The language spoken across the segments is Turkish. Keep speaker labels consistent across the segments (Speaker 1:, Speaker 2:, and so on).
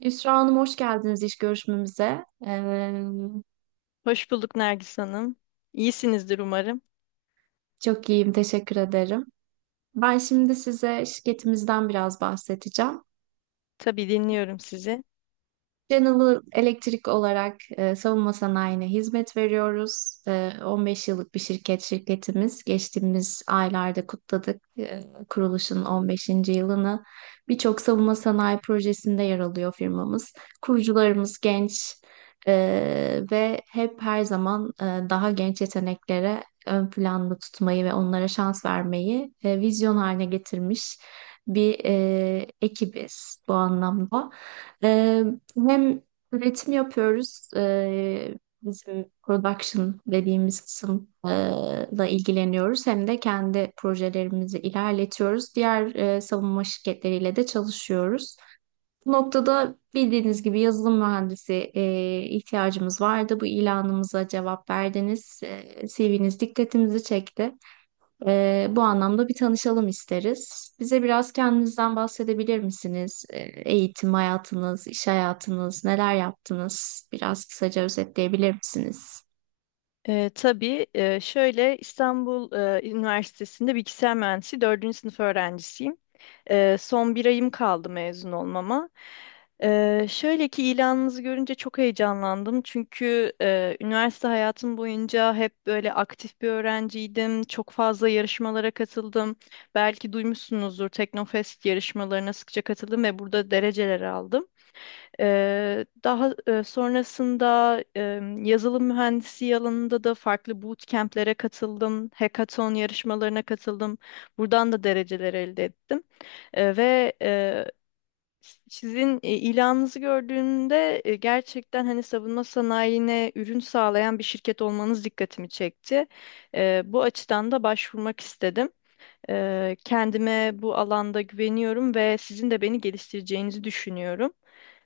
Speaker 1: Yusra Hanım hoş geldiniz iş görüşmemize.
Speaker 2: Hoş bulduk Nergis Hanım. İyisinizdir umarım.
Speaker 1: Çok iyiyim, teşekkür ederim. Ben şimdi size şirketimizden biraz bahsedeceğim.
Speaker 2: Tabii dinliyorum sizi.
Speaker 1: General Electric olarak savunma sanayine hizmet veriyoruz. 15 yıllık bir şirketimiz. Geçtiğimiz aylarda kutladık kuruluşun 15. yılını. Birçok savunma sanayi projesinde yer alıyor firmamız. Kurucularımız genç ve hep her zaman daha genç yeteneklere ön planda tutmayı ve onlara şans vermeyi vizyon haline getirmiş bir ekibiz bu anlamda. Ee, hem üretim yapıyoruz, bizim production dediğimiz kısımla ilgileniyoruz. Hem de kendi projelerimizi ilerletiyoruz. Diğer savunma şirketleriyle de çalışıyoruz. Bu noktada bildiğiniz gibi yazılım mühendisi ihtiyacımız vardı. Bu ilanımıza cevap verdiniz. CV'niz dikkatimizi çekti. Bu anlamda bir tanışalım isteriz. Bize biraz kendinizden bahsedebilir misiniz? Eğitim hayatınız, iş hayatınız, neler yaptınız? Biraz kısaca özetleyebilir misiniz?
Speaker 2: Şöyle İstanbul Üniversitesi'nde bilgisayar mühendisi dördüncü sınıf öğrencisiyim. Son bir ayım kaldı mezun olmama. Şöyle ki ilanınızı görünce çok heyecanlandım. Çünkü üniversite hayatım boyunca hep böyle aktif bir öğrenciydim. Çok fazla yarışmalara katıldım. Belki duymuşsunuzdur, Teknofest yarışmalarına sıkça katıldım ve burada dereceler aldım. Daha sonrasında yazılım mühendisi alanında da farklı bootcamp'lere katıldım, hackathon yarışmalarına katıldım. Buradan da dereceler elde ettim. E, ve e, sizin ilanınızı gördüğümde gerçekten hani savunma sanayine ürün sağlayan bir şirket olmanız dikkatimi çekti. Bu açıdan da başvurmak istedim. Kendime bu alanda güveniyorum ve sizin de beni geliştireceğinizi düşünüyorum.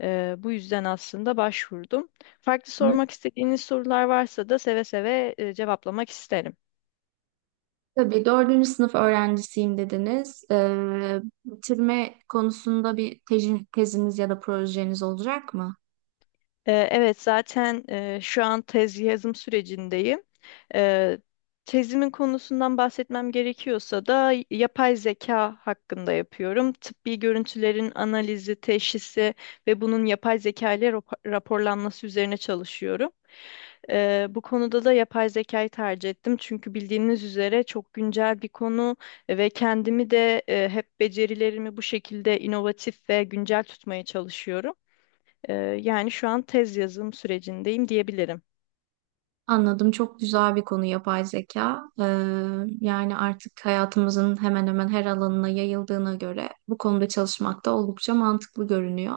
Speaker 2: Bu yüzden aslında başvurdum. Farklı
Speaker 1: Hı.
Speaker 2: sormak istediğiniz sorular varsa da seve seve cevaplamak isterim.
Speaker 1: Tabii dördüncü sınıf öğrencisiyim dediniz. Bitirme konusunda bir teziniz ya da projeniz olacak mı?
Speaker 2: Evet, zaten şu an tez yazım sürecindeyim. Ee, Tezimin konusundan bahsetmem gerekiyorsa da yapay zeka hakkında yapıyorum. Tıbbi görüntülerin analizi, teşhisi ve bunun yapay zeka ile raporlanması üzerine çalışıyorum. Bu konuda da yapay zekayı tercih ettim. Çünkü bildiğiniz üzere çok güncel bir konu ve kendimi de hep becerilerimi bu şekilde inovatif ve güncel tutmaya çalışıyorum. Eee, Yani şu an tez yazım sürecindeyim diyebilirim.
Speaker 1: Anladım. Çok güzel bir konu yapay zeka. Yani artık hayatımızın hemen hemen her alanına yayıldığına göre bu konuda çalışmak da oldukça mantıklı görünüyor.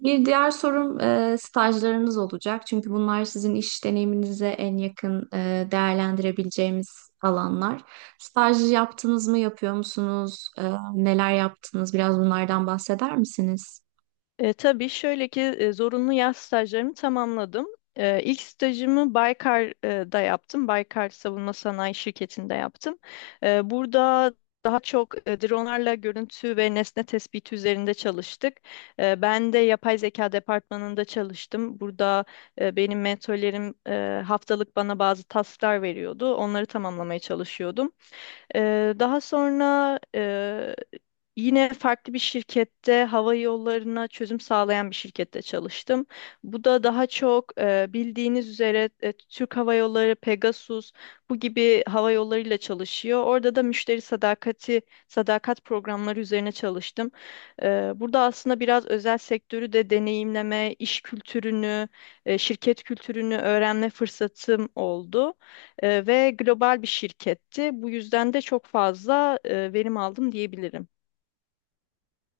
Speaker 1: Bir diğer sorum stajlarınız olacak. Çünkü bunlar sizin iş deneyiminize en yakın değerlendirebileceğimiz alanlar. Staj yaptınız mı, yapıyor musunuz? Neler yaptınız? Biraz bunlardan bahseder misiniz?
Speaker 2: Tabii şöyle ki zorunlu yaz stajlarımı tamamladım. İlk stajımı Baykar'da yaptım. Baykar Savunma Sanayi Şirketi'nde yaptım. Burada daha çok dronlarla görüntü ve nesne tespiti üzerinde çalıştık. Ben de yapay zeka departmanında çalıştım. Burada benim mentorlerim haftalık bana bazı tasklar veriyordu. Onları tamamlamaya çalışıyordum. Daha sonra yine farklı bir şirkette, hava yollarına çözüm sağlayan bir şirkette çalıştım. Bu da daha çok, bildiğiniz üzere, Türk Hava Yolları, Pegasus bu gibi hava yollarıyla çalışıyor. Orada da sadakat programları üzerine çalıştım. Burada aslında biraz özel sektörü de deneyimleme, iş kültürünü, şirket kültürünü öğrenme fırsatım oldu. Ve global bir şirketti. Bu yüzden de çok fazla verim aldım diyebilirim.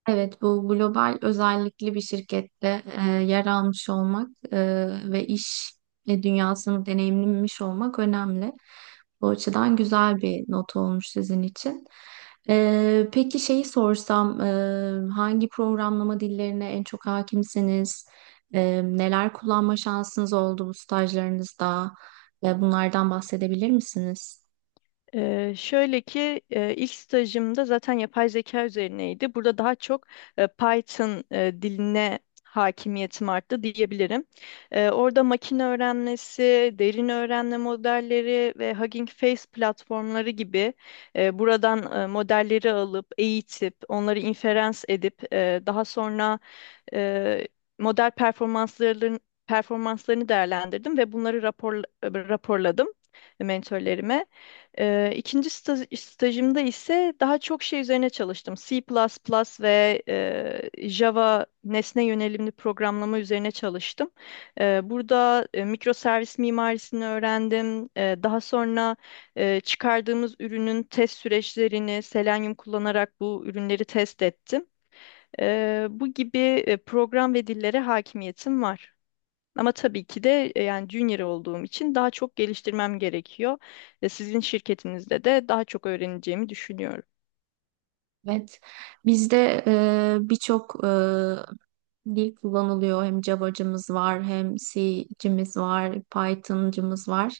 Speaker 1: Evet, bu global özellikli bir şirkette yer almış olmak ve iş dünyasını deneyimlemiş olmak önemli. Bu açıdan güzel bir not olmuş sizin için. Peki şeyi sorsam, hangi programlama dillerine en çok hakimsiniz? Neler kullanma şansınız oldu bu stajlarınızda? Ve bunlardan bahsedebilir misiniz?
Speaker 2: Şöyle ki ilk stajımda zaten yapay zeka üzerineydi. Burada daha çok Python diline hakimiyetim arttı diyebilirim. Orada makine öğrenmesi, derin öğrenme modelleri ve Hugging Face platformları gibi, buradan modelleri alıp eğitip onları inferans edip daha sonra e, model performansların performanslarını değerlendirdim ve bunları raporladım mentorlarıme. E, ikinci staj, stajımda ise daha çok şey üzerine çalıştım. C++ ve Java nesne yönelimli programlama üzerine çalıştım. Burada mikroservis mimarisini öğrendim. Daha sonra çıkardığımız ürünün test süreçlerini Selenium kullanarak bu ürünleri test ettim. Bu gibi program ve dillere hakimiyetim var. Ama tabii ki de, yani junior olduğum için daha çok geliştirmem gerekiyor. Ve sizin şirketinizde de daha çok öğreneceğimi düşünüyorum.
Speaker 1: Evet. Bizde birçok dil kullanılıyor. Hem Java'cımız var, hem C'cimiz var, Python'cımız var.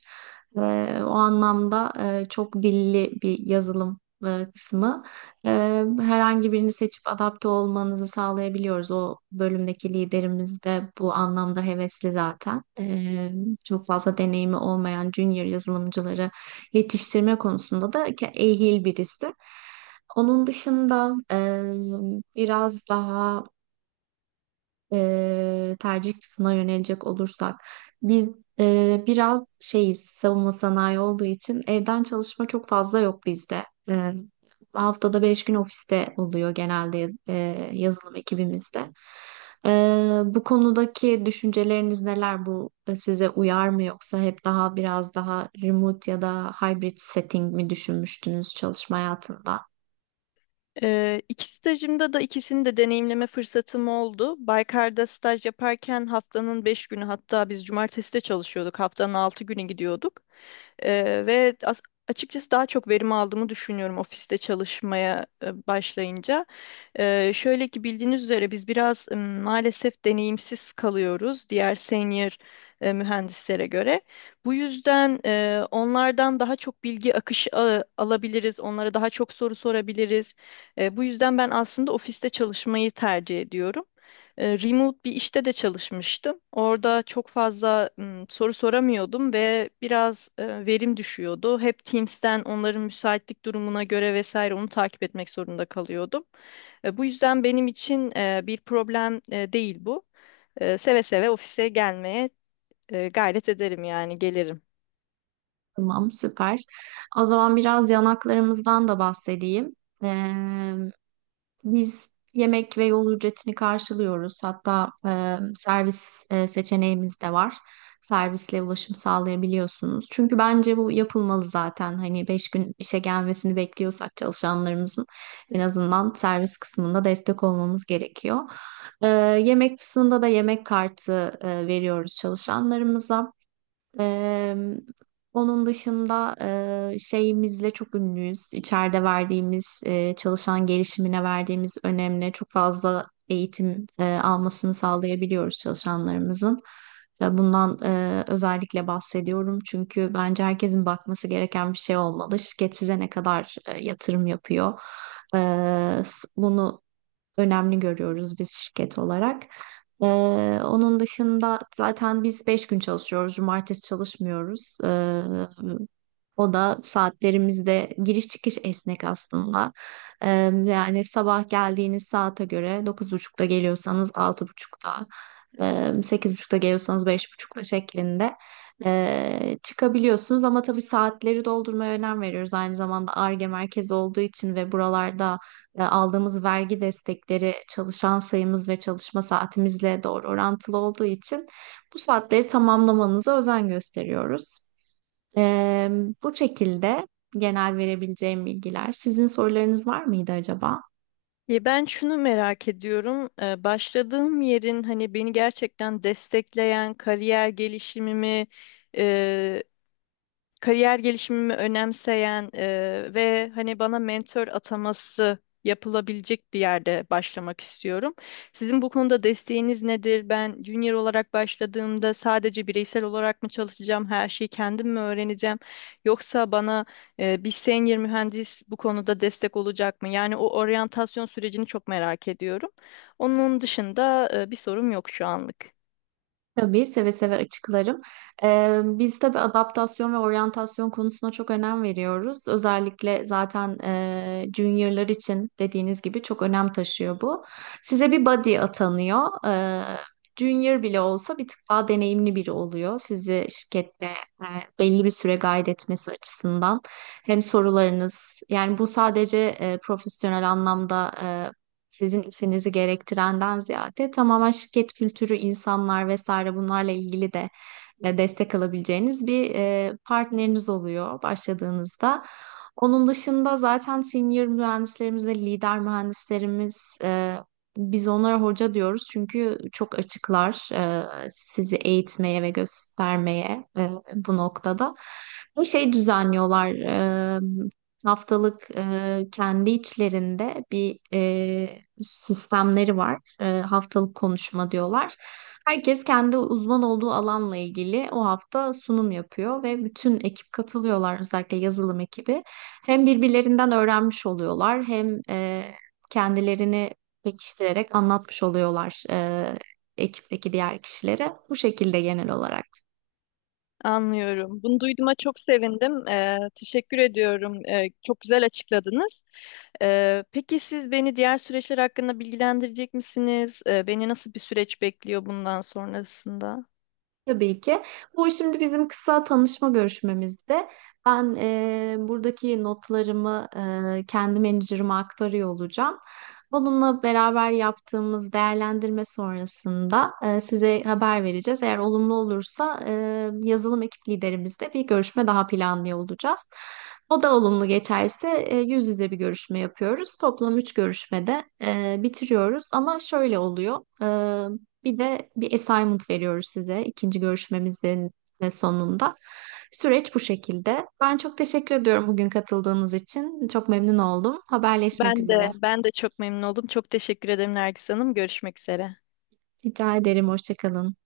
Speaker 1: O anlamda çok dilli bir yazılım kısmı. Herhangi birini seçip adapte olmanızı sağlayabiliyoruz. O bölümdeki liderimiz de bu anlamda hevesli zaten. Çok fazla deneyimi olmayan junior yazılımcıları yetiştirme konusunda da ehil birisi. Onun dışında biraz daha tercih kısmına yönelecek olursak biz biraz şeyiz savunma sanayi olduğu için evden çalışma çok fazla yok bizde. E, haftada 5 gün ofiste oluyor genelde yazılım ekibimizde. E, bu konudaki düşünceleriniz neler? Bu size uyar mı yoksa hep daha biraz daha remote ya da hybrid setting mi düşünmüştünüz çalışma hayatında?
Speaker 2: İki stajımda da ikisini de deneyimleme fırsatım oldu. Baykar'da staj yaparken haftanın 5 günü, hatta biz cumartesi de çalışıyorduk, haftanın 6 günü gidiyorduk. Eee, ve as- Açıkçası daha çok verim aldığımı düşünüyorum ofiste çalışmaya başlayınca. Şöyle ki bildiğiniz üzere biz biraz maalesef deneyimsiz kalıyoruz diğer senior mühendislere göre. Bu yüzden onlardan daha çok bilgi akışı alabiliriz, onlara daha çok soru sorabiliriz. Bu yüzden ben aslında ofiste çalışmayı tercih ediyorum. Remote bir işte de çalışmıştım. Orada çok fazla soru soramıyordum ve biraz verim düşüyordu. Hep Teams'ten onların müsaitlik durumuna göre vesaire onu takip etmek zorunda kalıyordum. Bu yüzden benim için bir problem değil bu. Seve seve ofise gelmeye, gayret ederim, yani gelirim.
Speaker 1: Tamam, süper. O zaman biraz yanaklarımızdan da bahsedeyim. Ee, Biz yemek ve yol ücretini karşılıyoruz. Hatta servis seçeneğimiz de var. Servisle ulaşım sağlayabiliyorsunuz. Çünkü bence bu yapılmalı zaten. Hani beş gün işe gelmesini bekliyorsak çalışanlarımızın en azından servis kısmında destek olmamız gerekiyor. E, yemek kısmında da yemek kartı veriyoruz çalışanlarımıza. Eee, onun dışında şeyimizle çok ünlüyüz. İçeride verdiğimiz, çalışan gelişimine verdiğimiz önemli çok fazla eğitim almasını sağlayabiliyoruz çalışanlarımızın. Ve bundan özellikle bahsediyorum. Çünkü bence herkesin bakması gereken bir şey olmalı. Şirket size ne kadar yatırım yapıyor? Bunu önemli görüyoruz biz şirket olarak. Ee, onun dışında zaten biz 5 gün çalışıyoruz. Cumartesi çalışmıyoruz. O da saatlerimizde giriş çıkış esnek aslında. Ee, yani sabah geldiğiniz saate göre dokuz buçukta geliyorsanız altı buçukta, sekiz buçukta geliyorsanız 5:30'da şeklinde çıkabiliyorsunuz. Ama tabii saatleri doldurmaya önem veriyoruz. Aynı zamanda Ar-Ge merkezi olduğu için ve buralarda aldığımız vergi destekleri çalışan sayımız ve çalışma saatimizle doğru orantılı olduğu için bu saatleri tamamlamanıza özen gösteriyoruz. E, bu şekilde genel verebileceğim bilgiler. Sizin sorularınız var mıydı acaba?
Speaker 2: Ya ben şunu merak ediyorum. Başladığım yerin hani beni gerçekten destekleyen, kariyer gelişimimi önemseyen, ve hani bana mentor ataması yapılabilecek bir yerde başlamak istiyorum. Sizin bu konuda desteğiniz nedir? Ben junior olarak başladığımda sadece bireysel olarak mı çalışacağım, her şeyi kendim mi öğreneceğim? Yoksa bana bir senior mühendis bu konuda destek olacak mı? Yani o oryantasyon sürecini çok merak ediyorum. Onun dışında bir sorum yok şu anlık.
Speaker 1: Tabii seve seve açıklarım. Biz tabii adaptasyon ve oryantasyon konusuna çok önem veriyoruz. Özellikle zaten juniorlar için dediğiniz gibi çok önem taşıyor bu. Size bir buddy atanıyor. Junior bile olsa bir tık daha deneyimli biri oluyor. Sizi şirkette e, belli bir süre guide etmesi açısından. Hem sorularınız yani bu sadece profesyonel anlamda sizin işinizi gerektirenden ziyade tamamen şirket kültürü, insanlar vesaire bunlarla ilgili de destek alabileceğiniz bir partneriniz oluyor başladığınızda. Onun dışında zaten senior mühendislerimiz ve lider mühendislerimiz biz onlara hoca diyoruz çünkü çok açıklar sizi eğitmeye ve göstermeye bu noktada. Bir şey düzenliyorlar haftalık kendi içlerinde bir sistemleri var. Haftalık konuşma diyorlar. Herkes kendi uzman olduğu alanla ilgili o hafta sunum yapıyor ve bütün ekip katılıyorlar özellikle yazılım ekibi. Hem birbirlerinden öğrenmiş oluyorlar hem kendilerini pekiştirerek anlatmış oluyorlar ekipteki diğer kişilere. Bu şekilde genel olarak.
Speaker 2: Anlıyorum. Bunu duyduğuma çok sevindim. Teşekkür ediyorum. Çok güzel açıkladınız. Peki siz beni diğer süreçler hakkında bilgilendirecek misiniz? Beni nasıl bir süreç bekliyor bundan sonrasında?
Speaker 1: Tabii ki. Bu şimdi bizim kısa tanışma görüşmemizde ben buradaki notlarımı kendi menajerime aktarıyor olacağım. Onunla beraber yaptığımız değerlendirme sonrasında size haber vereceğiz. Eğer olumlu olursa yazılım ekip liderimizle bir görüşme daha planlıyor olacağız. O da olumlu geçerse yüz yüze bir görüşme yapıyoruz. Toplam üç görüşmede bitiriyoruz. Ama şöyle oluyor. Bir de bir assignment veriyoruz size ikinci görüşmemizin sonunda. Süreç bu şekilde. Ben çok teşekkür ediyorum bugün katıldığınız için. Çok memnun oldum. Haberleşmek
Speaker 2: Ben de
Speaker 1: üzere.
Speaker 2: ben de çok memnun oldum. Çok teşekkür ederim Nergis Hanım. Görüşmek üzere.
Speaker 1: Rica ederim. Hoşça kalın.